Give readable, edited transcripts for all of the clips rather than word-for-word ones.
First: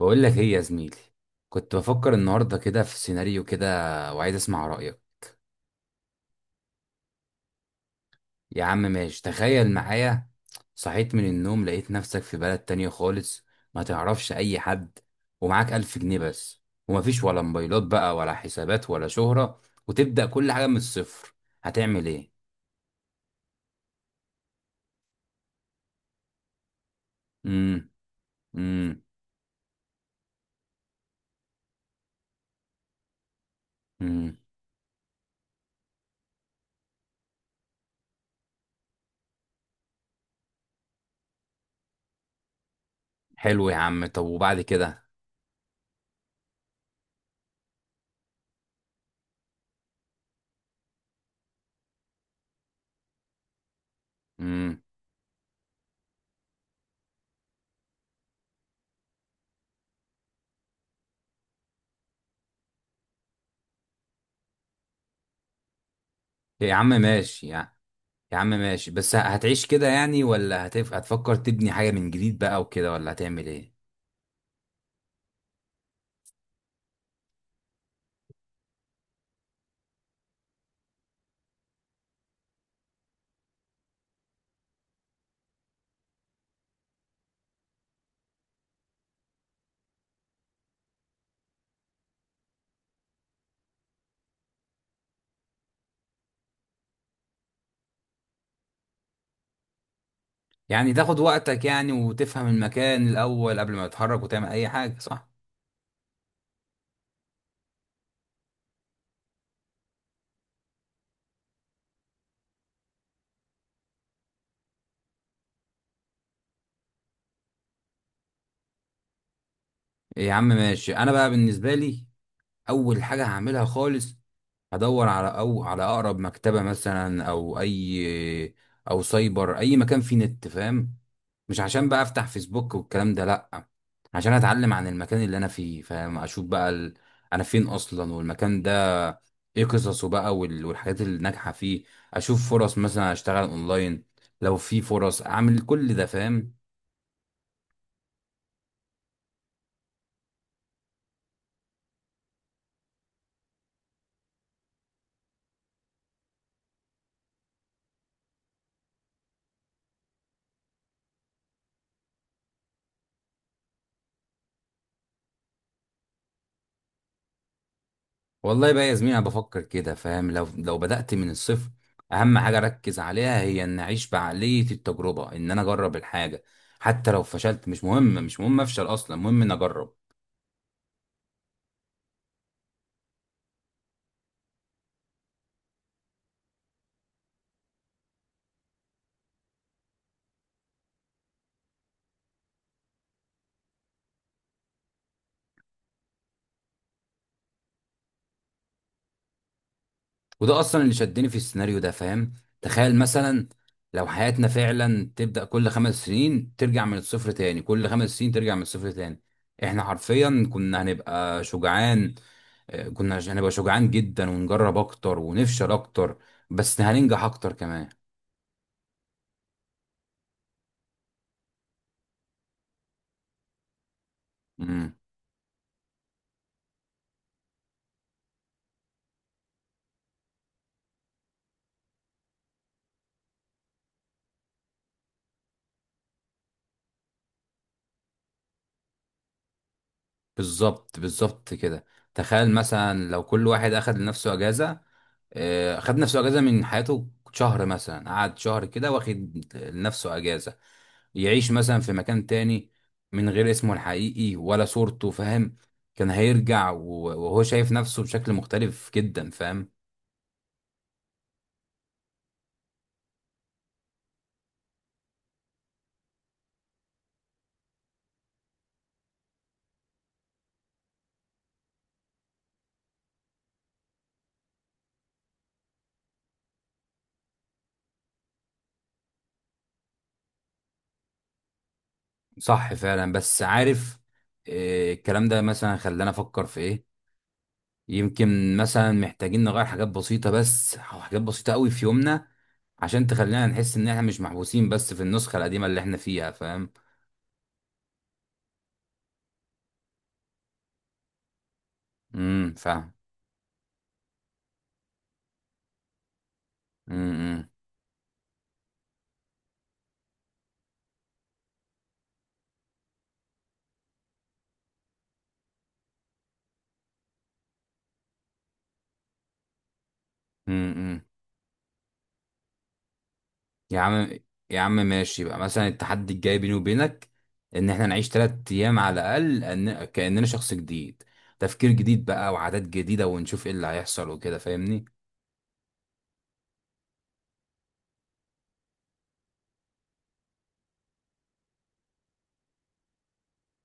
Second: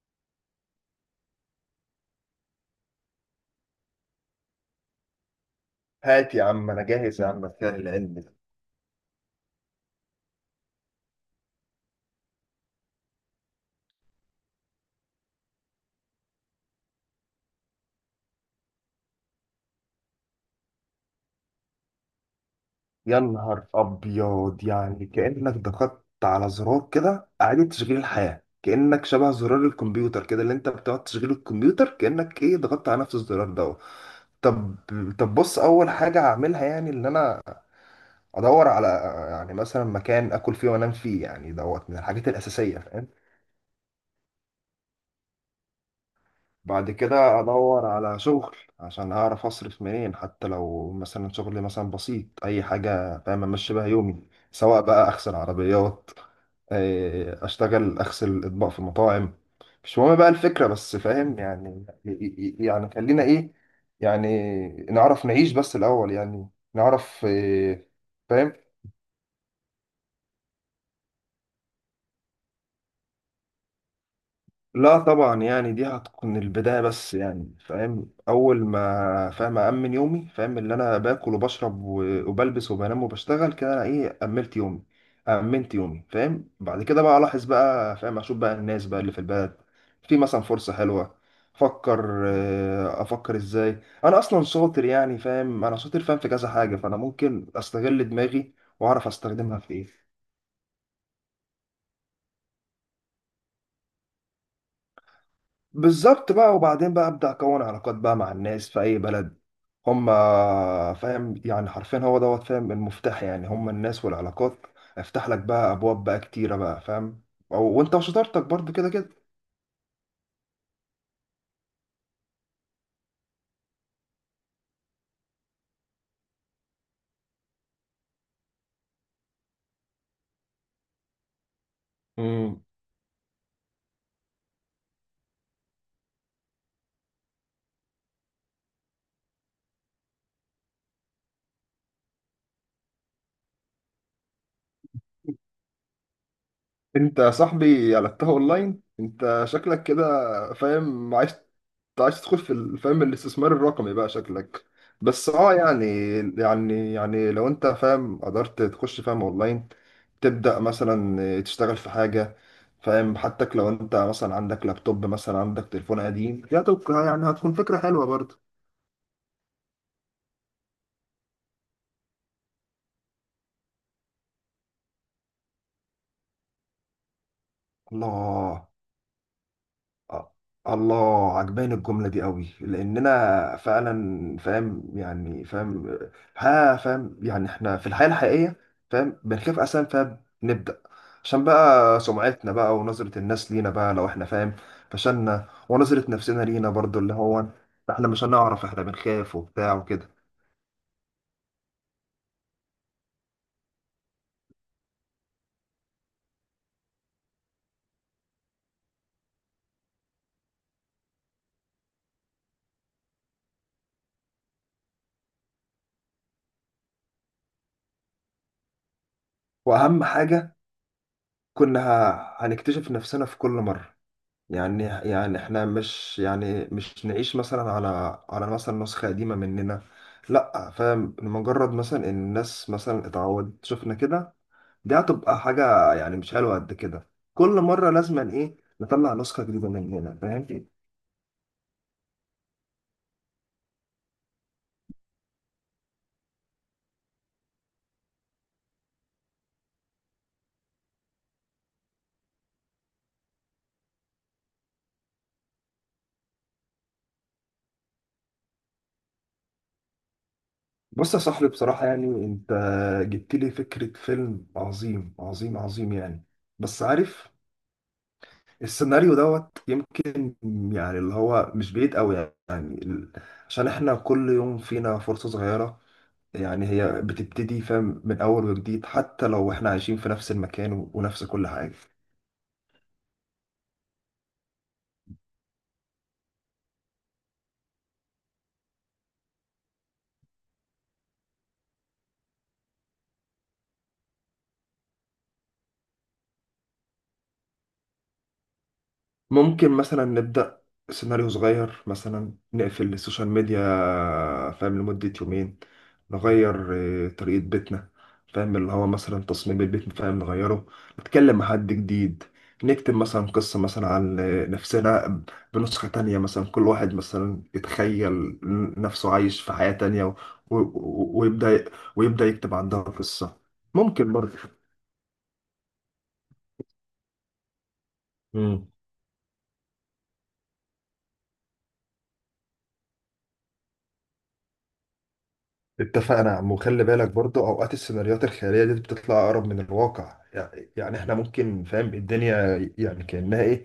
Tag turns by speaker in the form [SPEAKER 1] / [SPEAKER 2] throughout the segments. [SPEAKER 1] بقول لك ايه يا زميلي، كنت بفكر النهارده كده في سيناريو كده وعايز اسمع رأيك.
[SPEAKER 2] هات يا عم، انا جاهز يا عم بتاع العلم ده.
[SPEAKER 1] يا عم ماشي، تخيل معايا. صحيت من النوم لقيت نفسك في بلد تانية خالص، ما تعرفش اي حد، ومعاك 1000 جنيه بس، ومفيش ولا موبايلات بقى ولا حسابات ولا شهرة، وتبدأ كل حاجة من الصفر. هتعمل ايه؟
[SPEAKER 2] يا نهار ابيض، يعني كانك ضغطت على زرار كده اعاده
[SPEAKER 1] امم.
[SPEAKER 2] تشغيل الحياه،
[SPEAKER 1] امم.
[SPEAKER 2] كانك شبه زرار الكمبيوتر كده اللي انت بتقعد تشغيل الكمبيوتر، كانك ايه ضغطت على نفس الزرار ده.
[SPEAKER 1] امم.
[SPEAKER 2] طب طب بص، اول حاجه هعملها يعني ان انا ادور على، يعني مثلا مكان اكل فيه وانام فيه، يعني دوت من الحاجات الاساسيه.
[SPEAKER 1] حلو يا عم، طب وبعد كده؟
[SPEAKER 2] بعد كده ادور على شغل عشان اعرف اصرف منين، حتى لو مثلا شغل مثلا بسيط، اي حاجه فاهم امشي بيها يومي.
[SPEAKER 1] امم.
[SPEAKER 2] سواء بقى اغسل عربيات، اشتغل اغسل اطباق في المطاعم، مش مهم بقى الفكره بس فاهم. يعني يعني خلينا ايه، يعني نعرف نعيش بس الاول، يعني
[SPEAKER 1] يا عم
[SPEAKER 2] نعرف
[SPEAKER 1] ماشي يعني. يا عم
[SPEAKER 2] فاهم.
[SPEAKER 1] ماشي، بس هتعيش كده يعني، ولا هتفكر تبني حاجة من جديد بقى وكده، ولا هتعمل ايه؟
[SPEAKER 2] لا طبعا، يعني دي هتكون البداية بس، يعني فاهم أول ما فاهم أأمن يومي، فاهم اللي أنا باكل وبشرب وبلبس وبنام وبشتغل كده، أنا إيه أملت يومي، أمنت يومي فاهم. بعد كده بقى ألاحظ بقى، فاهم أشوف بقى الناس بقى اللي في البلد، في مثلا فرصة حلوة، أفكر، أفكر إزاي. أنا أصلا شاطر، يعني فاهم أنا شاطر فاهم في كذا حاجة، فأنا ممكن أستغل دماغي وأعرف أستخدمها في إيه.
[SPEAKER 1] يعني تاخد وقتك يعني وتفهم المكان الأول قبل ما تتحرك وتعمل أي حاجة، صح؟
[SPEAKER 2] بالظبط بقى. وبعدين بقى ابدا اكون علاقات بقى مع الناس في اي بلد، هم. فاهم يعني حرفيا هو دوت، فاهم المفتاح يعني هم الناس والعلاقات، افتح لك بقى ابواب بقى كتيره بقى فاهم. وانت وشطارتك برضو كده كده.
[SPEAKER 1] يا عم ماشي. أنا بقى بالنسبة لي، أول حاجة هعملها خالص، هدور على أو على أقرب مكتبة مثلا، أو أي، أو سايبر، أي مكان فيه نت فاهم. مش عشان بقى أفتح
[SPEAKER 2] مم.
[SPEAKER 1] فيسبوك والكلام ده، لأ. عشان أتعلم عن المكان اللي أنا فيه فاهم، أشوف بقى أنا فين أصلا، والمكان ده ايه قصصه بقى والحاجات اللي ناجحه فيه. اشوف فرص مثلا اشتغل اونلاين، لو في فرص اعمل كل ده فاهم.
[SPEAKER 2] انت يا صاحبي قلبتها اونلاين، انت شكلك كده فاهم عايز، عايز تدخل في فاهم الاستثمار الرقمي بقى شكلك. بس اه يعني، يعني لو انت فاهم قدرت تخش فاهم اونلاين، تبدأ مثلا تشتغل في حاجة، فاهم حتى لو انت مثلا عندك لابتوب مثلا عندك تليفون قديم، دي هتبقى- يعني هتكون فكرة حلوة برضه.
[SPEAKER 1] والله بقى يا زميلي، انا بفكر كده فاهم، لو بدات من الصفر، اهم حاجه اركز عليها هي ان اعيش بعقليه التجربه، ان انا اجرب الحاجه. حتى لو فشلت مش مهم، مش مهم
[SPEAKER 2] الله.
[SPEAKER 1] افشل، اصلا المهم ان اجرب.
[SPEAKER 2] آه. الله عجباني الجملة دي قوي، لأننا فعلا فاهم يعني فاهم. ها فاهم، يعني احنا في الحياة الحقيقية فاهم بنخاف أساسا فاهم نبدأ، عشان بقى سمعتنا بقى ونظرة الناس لينا بقى، لو احنا فاهم فشلنا، ونظرة نفسنا لينا برضو، اللي هو احنا مش هنعرف، احنا بنخاف وبتاع وكده.
[SPEAKER 1] وده اصلا اللي شدني في السيناريو ده فاهم. تخيل مثلا لو حياتنا فعلا تبدأ كل 5 سنين ترجع من الصفر تاني، كل 5 سنين ترجع من الصفر تاني، احنا حرفيا كنا هنبقى شجعان. آه، كنا هنبقى شجعان جدا ونجرب اكتر ونفشل اكتر، بس هننجح اكتر كمان.
[SPEAKER 2] وأهم حاجة، كنا هنكتشف نفسنا في كل مرة، يعني
[SPEAKER 1] امم.
[SPEAKER 2] احنا مش يعني مش نعيش مثلا على، على مثلا نسخة قديمة مننا، لا فاهم مجرد مثلا ان الناس مثلا اتعودت شفنا كده، دي هتبقى حاجة يعني مش حلوة قد كده. كل مرة لازم ايه نطلع نسخة جديدة مننا فاهم.
[SPEAKER 1] بالظبط بالظبط كده. تخيل مثلا لو كل واحد اخد لنفسه اجازة، آه، اخد نفسه اجازة من حياته، شهر مثلا، قعد شهر كده واخد لنفسه اجازة، يعيش مثلا في مكان تاني من غير اسمه الحقيقي ولا صورته فاهم. كان هيرجع وهو شايف نفسه بشكل مختلف جدا فاهم.
[SPEAKER 2] بص يا صاحبي، بصراحة يعني انت جبت لي فكرة فيلم عظيم عظيم عظيم يعني، بس عارف السيناريو دوت يمكن، يعني اللي هو مش بعيد قوي، يعني عشان احنا كل يوم فينا فرصة صغيرة، يعني هي بتبتدي فاهم من اول وجديد، حتى لو احنا عايشين في نفس المكان ونفس كل حاجة.
[SPEAKER 1] صح فعلا، بس عارف، آه، الكلام ده مثلا خلانا افكر في ايه. يمكن مثلا محتاجين نغير حاجات بسيطة بس، أو حاجات بسيطة قوي في يومنا، عشان تخلينا نحس ان احنا مش محبوسين بس في النسخة القديمة اللي احنا فيها فاهم.
[SPEAKER 2] ممكن مثلا نبدأ سيناريو صغير، مثلا
[SPEAKER 1] فاهم.
[SPEAKER 2] نقفل السوشيال ميديا فاهم لمدة يومين، نغير طريقة
[SPEAKER 1] امم.
[SPEAKER 2] بيتنا، فاهم اللي هو مثلا تصميم البيت فاهم نغيره، نتكلم مع حد جديد، نكتب مثلا قصة مثلا عن نفسنا بنسخة تانية، مثلا كل واحد مثلا يتخيل نفسه عايش في حياة تانية
[SPEAKER 1] امم، امم.
[SPEAKER 2] ويبدأ، يكتب عندها قصة
[SPEAKER 1] يا عم.
[SPEAKER 2] ممكن
[SPEAKER 1] يا عم ماشي بقى، مثلا التحدي الجاي بيني وبينك ان احنا نعيش تلات
[SPEAKER 2] برضه.
[SPEAKER 1] ايام على الاقل، كاننا شخص جديد، تفكير جديد بقى وعادات جديده، ونشوف ايه اللي هيحصل وكده فاهمني.
[SPEAKER 2] اتفقنا يا عم. وخلي بالك برضه اوقات السيناريوهات الخياليه دي بتطلع اقرب من الواقع، يعني احنا ممكن فاهم الدنيا، يعني كانها ايه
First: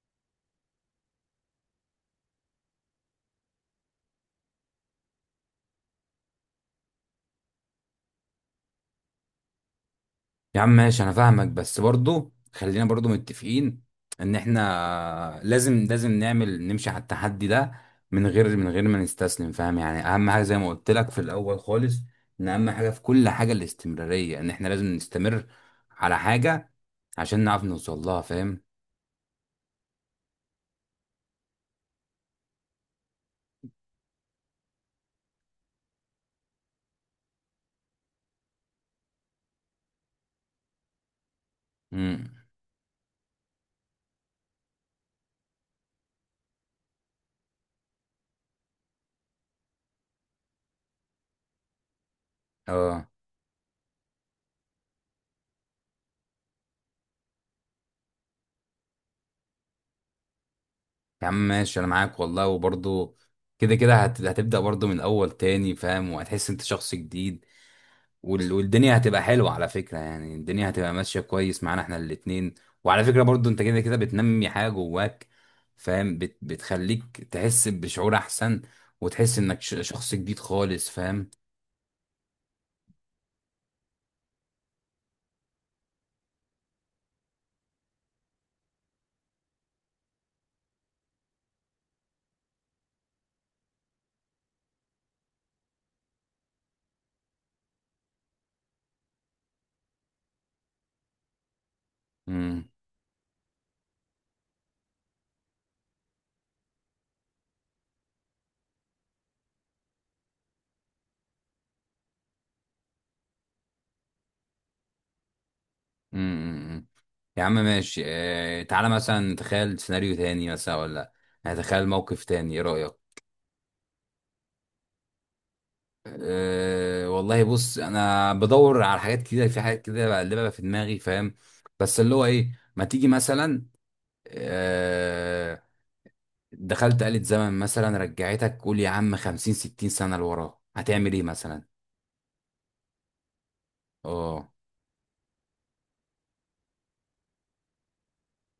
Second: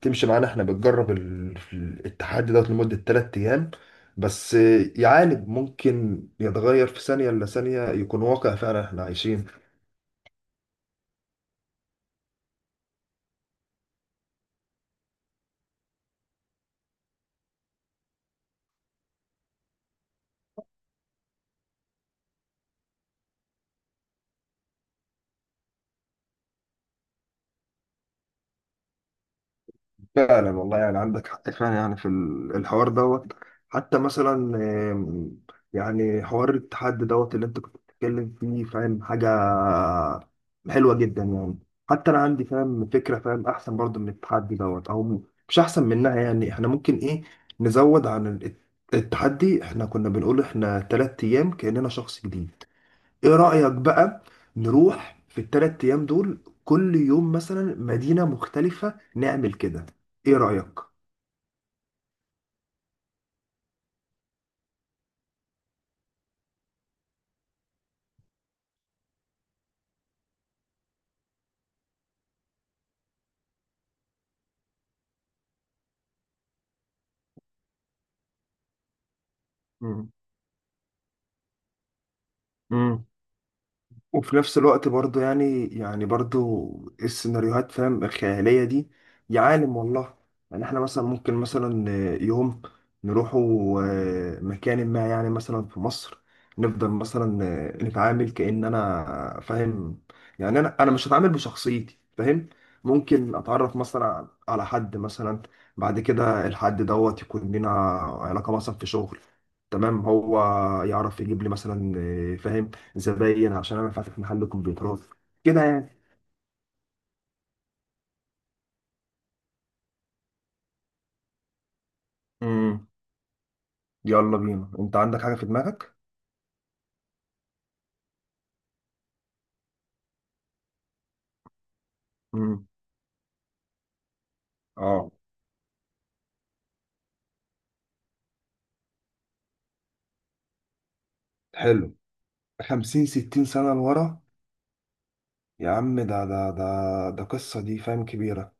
[SPEAKER 2] تمشي معانا، احنا بنجرب التحدي دوت لمده ثلاث ايام بس، يعالج ممكن يتغير في ثانيه الا ثانيه، يكون واقع فعلا احنا عايشين.
[SPEAKER 1] يا عم ماشي، انا فاهمك، بس برضو خلينا برضو متفقين ان احنا لازم نعمل نمشي على التحدي ده، من غير ما نستسلم فاهم يعني. اهم حاجه زي ما قلت لك في الاول خالص، ان اهم حاجه في كل حاجه الاستمراريه، ان احنا لازم نستمر على حاجه عشان نعرف نوصل لها فاهم.
[SPEAKER 2] فعلا والله، يعني عندك حق فعلا، يعني في الحوار دوت. حتى مثلا، آم، يعني حوار التحدي دوت اللي انت كنت بتتكلم فيه فاهم حاجة حلوة جدا يعني. حتى انا
[SPEAKER 1] امم.
[SPEAKER 2] عندي فاهم فكرة فاهم احسن برضو من التحدي دوت، او مش احسن منها، يعني احنا ممكن ايه نزود عن التحدي، احنا كنا بنقول احنا تلات ايام كأننا شخص جديد.
[SPEAKER 1] اه.
[SPEAKER 2] ايه رأيك بقى نروح في الثلاث ايام دول كل يوم مثلا مدينة مختلفة نعمل كده؟ ايه رأيك؟
[SPEAKER 1] يا عم ماشي، انا معاك والله. وبرضه كده كده هتبدأ برضه من الاول تاني فاهم، وهتحس انت شخص جديد، والدنيا هتبقى حلوة على فكرة. يعني الدنيا هتبقى ماشية كويس معانا احنا الاتنين. وعلى فكرة برضه، انت كده كده بتنمي حاجة جواك فاهم، بتخليك تحس بشعور احسن، وتحس انك
[SPEAKER 2] مم.
[SPEAKER 1] شخص جديد خالص فاهم.
[SPEAKER 2] مم. وفي نفس الوقت برضو، يعني برضو السيناريوهات فاهم الخيالية دي، يا عالم والله، يعني احنا مثلا ممكن مثلا يوم نروحوا مكان ما، يعني مثلا في مصر، نفضل مثلا نتعامل كأن انا فاهم، يعني انا مش هتعامل بشخصيتي فاهم،
[SPEAKER 1] امم.
[SPEAKER 2] ممكن اتعرف مثلا على حد مثلا، بعد كده الحد دوت يكون لنا علاقة مثلا في شغل، تمام، هو يعرف يجيب لي مثلا فاهم زباين عشان انا فاتح محل كمبيوترات كده يعني.
[SPEAKER 1] امم. يا عم ماشي، تعالى مثلا تخيل سيناريو تاني مثلا، ولا هتخيل موقف تاني، ايه
[SPEAKER 2] امم،
[SPEAKER 1] رأيك؟
[SPEAKER 2] يلا بينا انت عندك حاجة في دماغك؟
[SPEAKER 1] أه والله، بص انا بدور على حاجات كده، في حاجات كده بقلبها في دماغي فاهم، بس اللي هو ايه،
[SPEAKER 2] امم،
[SPEAKER 1] ما تيجي مثلا.
[SPEAKER 2] اه.
[SPEAKER 1] أه، دخلت آلة زمن مثلا رجعتك، قول يا عم 50 60 سنة لورا، هتعمل ايه مثلا؟
[SPEAKER 2] حلو، 50 60 سنة لورا.
[SPEAKER 1] اه.
[SPEAKER 2] يا عم ده قصة دي فاهم كبيرة.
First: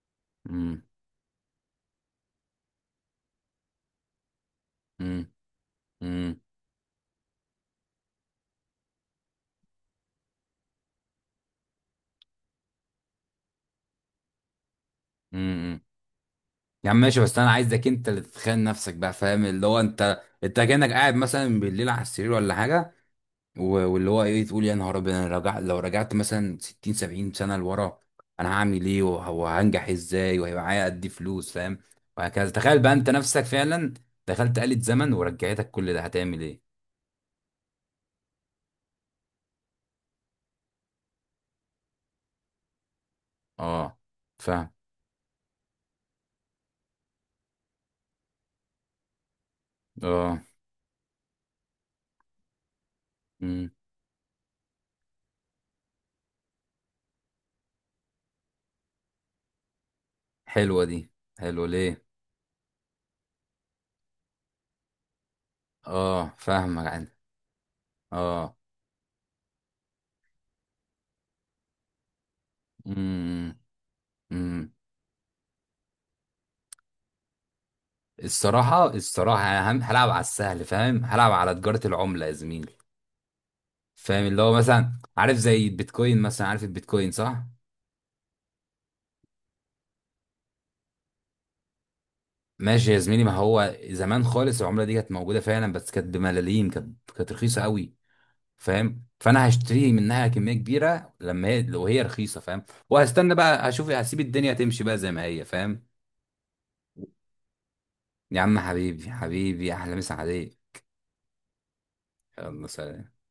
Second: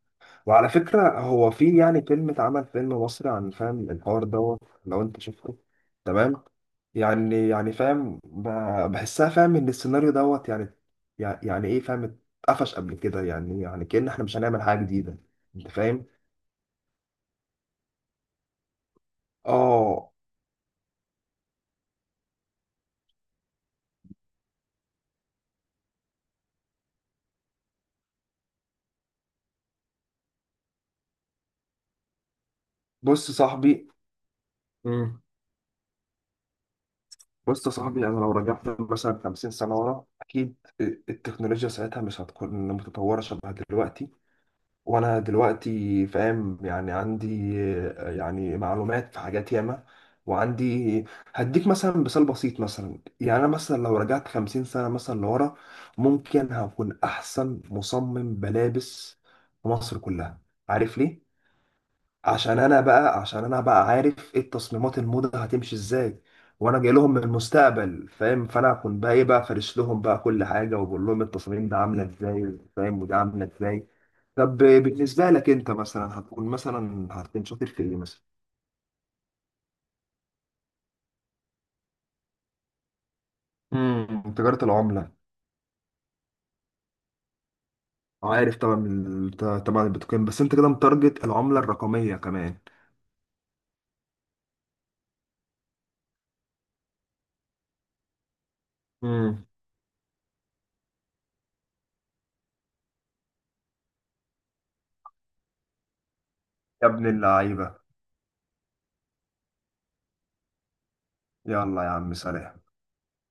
[SPEAKER 2] وعلى
[SPEAKER 1] امم.
[SPEAKER 2] فكرة هو في يعني فيلم اتعمل فيلم مصري عن فاهم الحوار دوت لو انت
[SPEAKER 1] امم.
[SPEAKER 2] شفته،
[SPEAKER 1] امم.
[SPEAKER 2] تمام. يعني فاهم بحسها فاهم ان السيناريو دوت يعني، يعني ايه فاهم اتقفش قبل كده، يعني كأن احنا مش هنعمل حاجة جديدة، انت
[SPEAKER 1] امم.
[SPEAKER 2] فاهم.
[SPEAKER 1] يا عم ماشي، بس انا عايزك انت اللي تتخيل نفسك بقى فاهم، اللي هو
[SPEAKER 2] اه.
[SPEAKER 1] انت كأنك قاعد مثلا بالليل على السرير ولا حاجة، واللي هو ايه، تقول يا نهار ابيض، انا رجع. لو رجعت مثلا 60 70 سنه لورا، انا هعمل ايه وهنجح ازاي، وهيبقى معايا قد ايه فلوس فاهم، وهكذا. تخيل بقى انت
[SPEAKER 2] بص يا
[SPEAKER 1] نفسك
[SPEAKER 2] صاحبي
[SPEAKER 1] فعلا دخلت آلة زمن
[SPEAKER 2] امم.
[SPEAKER 1] ورجعتك، كل ده هتعمل ايه؟
[SPEAKER 2] بص يا صاحبي، انا لو رجعت مثلا 50 سنه ورا، اكيد التكنولوجيا ساعتها مش هتكون متطوره شبه
[SPEAKER 1] اه
[SPEAKER 2] دلوقتي،
[SPEAKER 1] فاهم.
[SPEAKER 2] وانا دلوقتي فاهم يعني عندي يعني معلومات في حاجات ياما،
[SPEAKER 1] اه.
[SPEAKER 2] وعندي هديك مثلا مثال بسيط مثلا، يعني انا
[SPEAKER 1] امم.
[SPEAKER 2] مثلا لو رجعت 50 سنه مثلا لورا، ممكن هكون احسن مصمم ملابس في مصر كلها.
[SPEAKER 1] حلوه
[SPEAKER 2] عارف
[SPEAKER 1] دي.
[SPEAKER 2] ليه؟
[SPEAKER 1] حلوه ليه؟
[SPEAKER 2] عشان انا بقى عارف ايه التصميمات، الموضه هتمشي ازاي،
[SPEAKER 1] اه،
[SPEAKER 2] وانا
[SPEAKER 1] فاهمك.
[SPEAKER 2] جاي
[SPEAKER 1] عن
[SPEAKER 2] لهم من المستقبل فاهم،
[SPEAKER 1] اه
[SPEAKER 2] فانا اكون بقى ايه بقى فارش لهم بقى كل حاجه، وبقول لهم التصاميم ده عامله ازاي فاهم وده عامله
[SPEAKER 1] امم.
[SPEAKER 2] ازاي. طب
[SPEAKER 1] امم.
[SPEAKER 2] بالنسبه لك انت مثلا هتكون مثلا هتكون شاطر في ايه مثلا؟
[SPEAKER 1] الصراحه الصراحه، انا هلعب على السهل فاهم، هلعب على تجاره العمله يا زميلي. فاهم
[SPEAKER 2] امم،
[SPEAKER 1] اللي هو
[SPEAKER 2] تجاره
[SPEAKER 1] مثلا،
[SPEAKER 2] العمله.
[SPEAKER 1] عارف زي البيتكوين مثلا، عارف البيتكوين صح؟
[SPEAKER 2] عارف طبعا طبعا البيتكوين، بس انت كده متارجت العمله الرقميه كمان.
[SPEAKER 1] ماشي يا زميلي. ما هو زمان خالص العمله دي كانت موجوده فعلا، بس كانت بملاليم، كانت رخيصه قوي فاهم.
[SPEAKER 2] امم.
[SPEAKER 1] فانا هشتري منها كميه كبيره لما هي، لو هي رخيصه فاهم. وهستنى بقى هشوف، هسيب الدنيا تمشي بقى زي ما هي فاهم.
[SPEAKER 2] يا ابن اللعيبه.
[SPEAKER 1] يا عم حبيبي، حبيبي، احلى مسا عليك.
[SPEAKER 2] يلا يا عم
[SPEAKER 1] يلا
[SPEAKER 2] سلام.
[SPEAKER 1] سلام.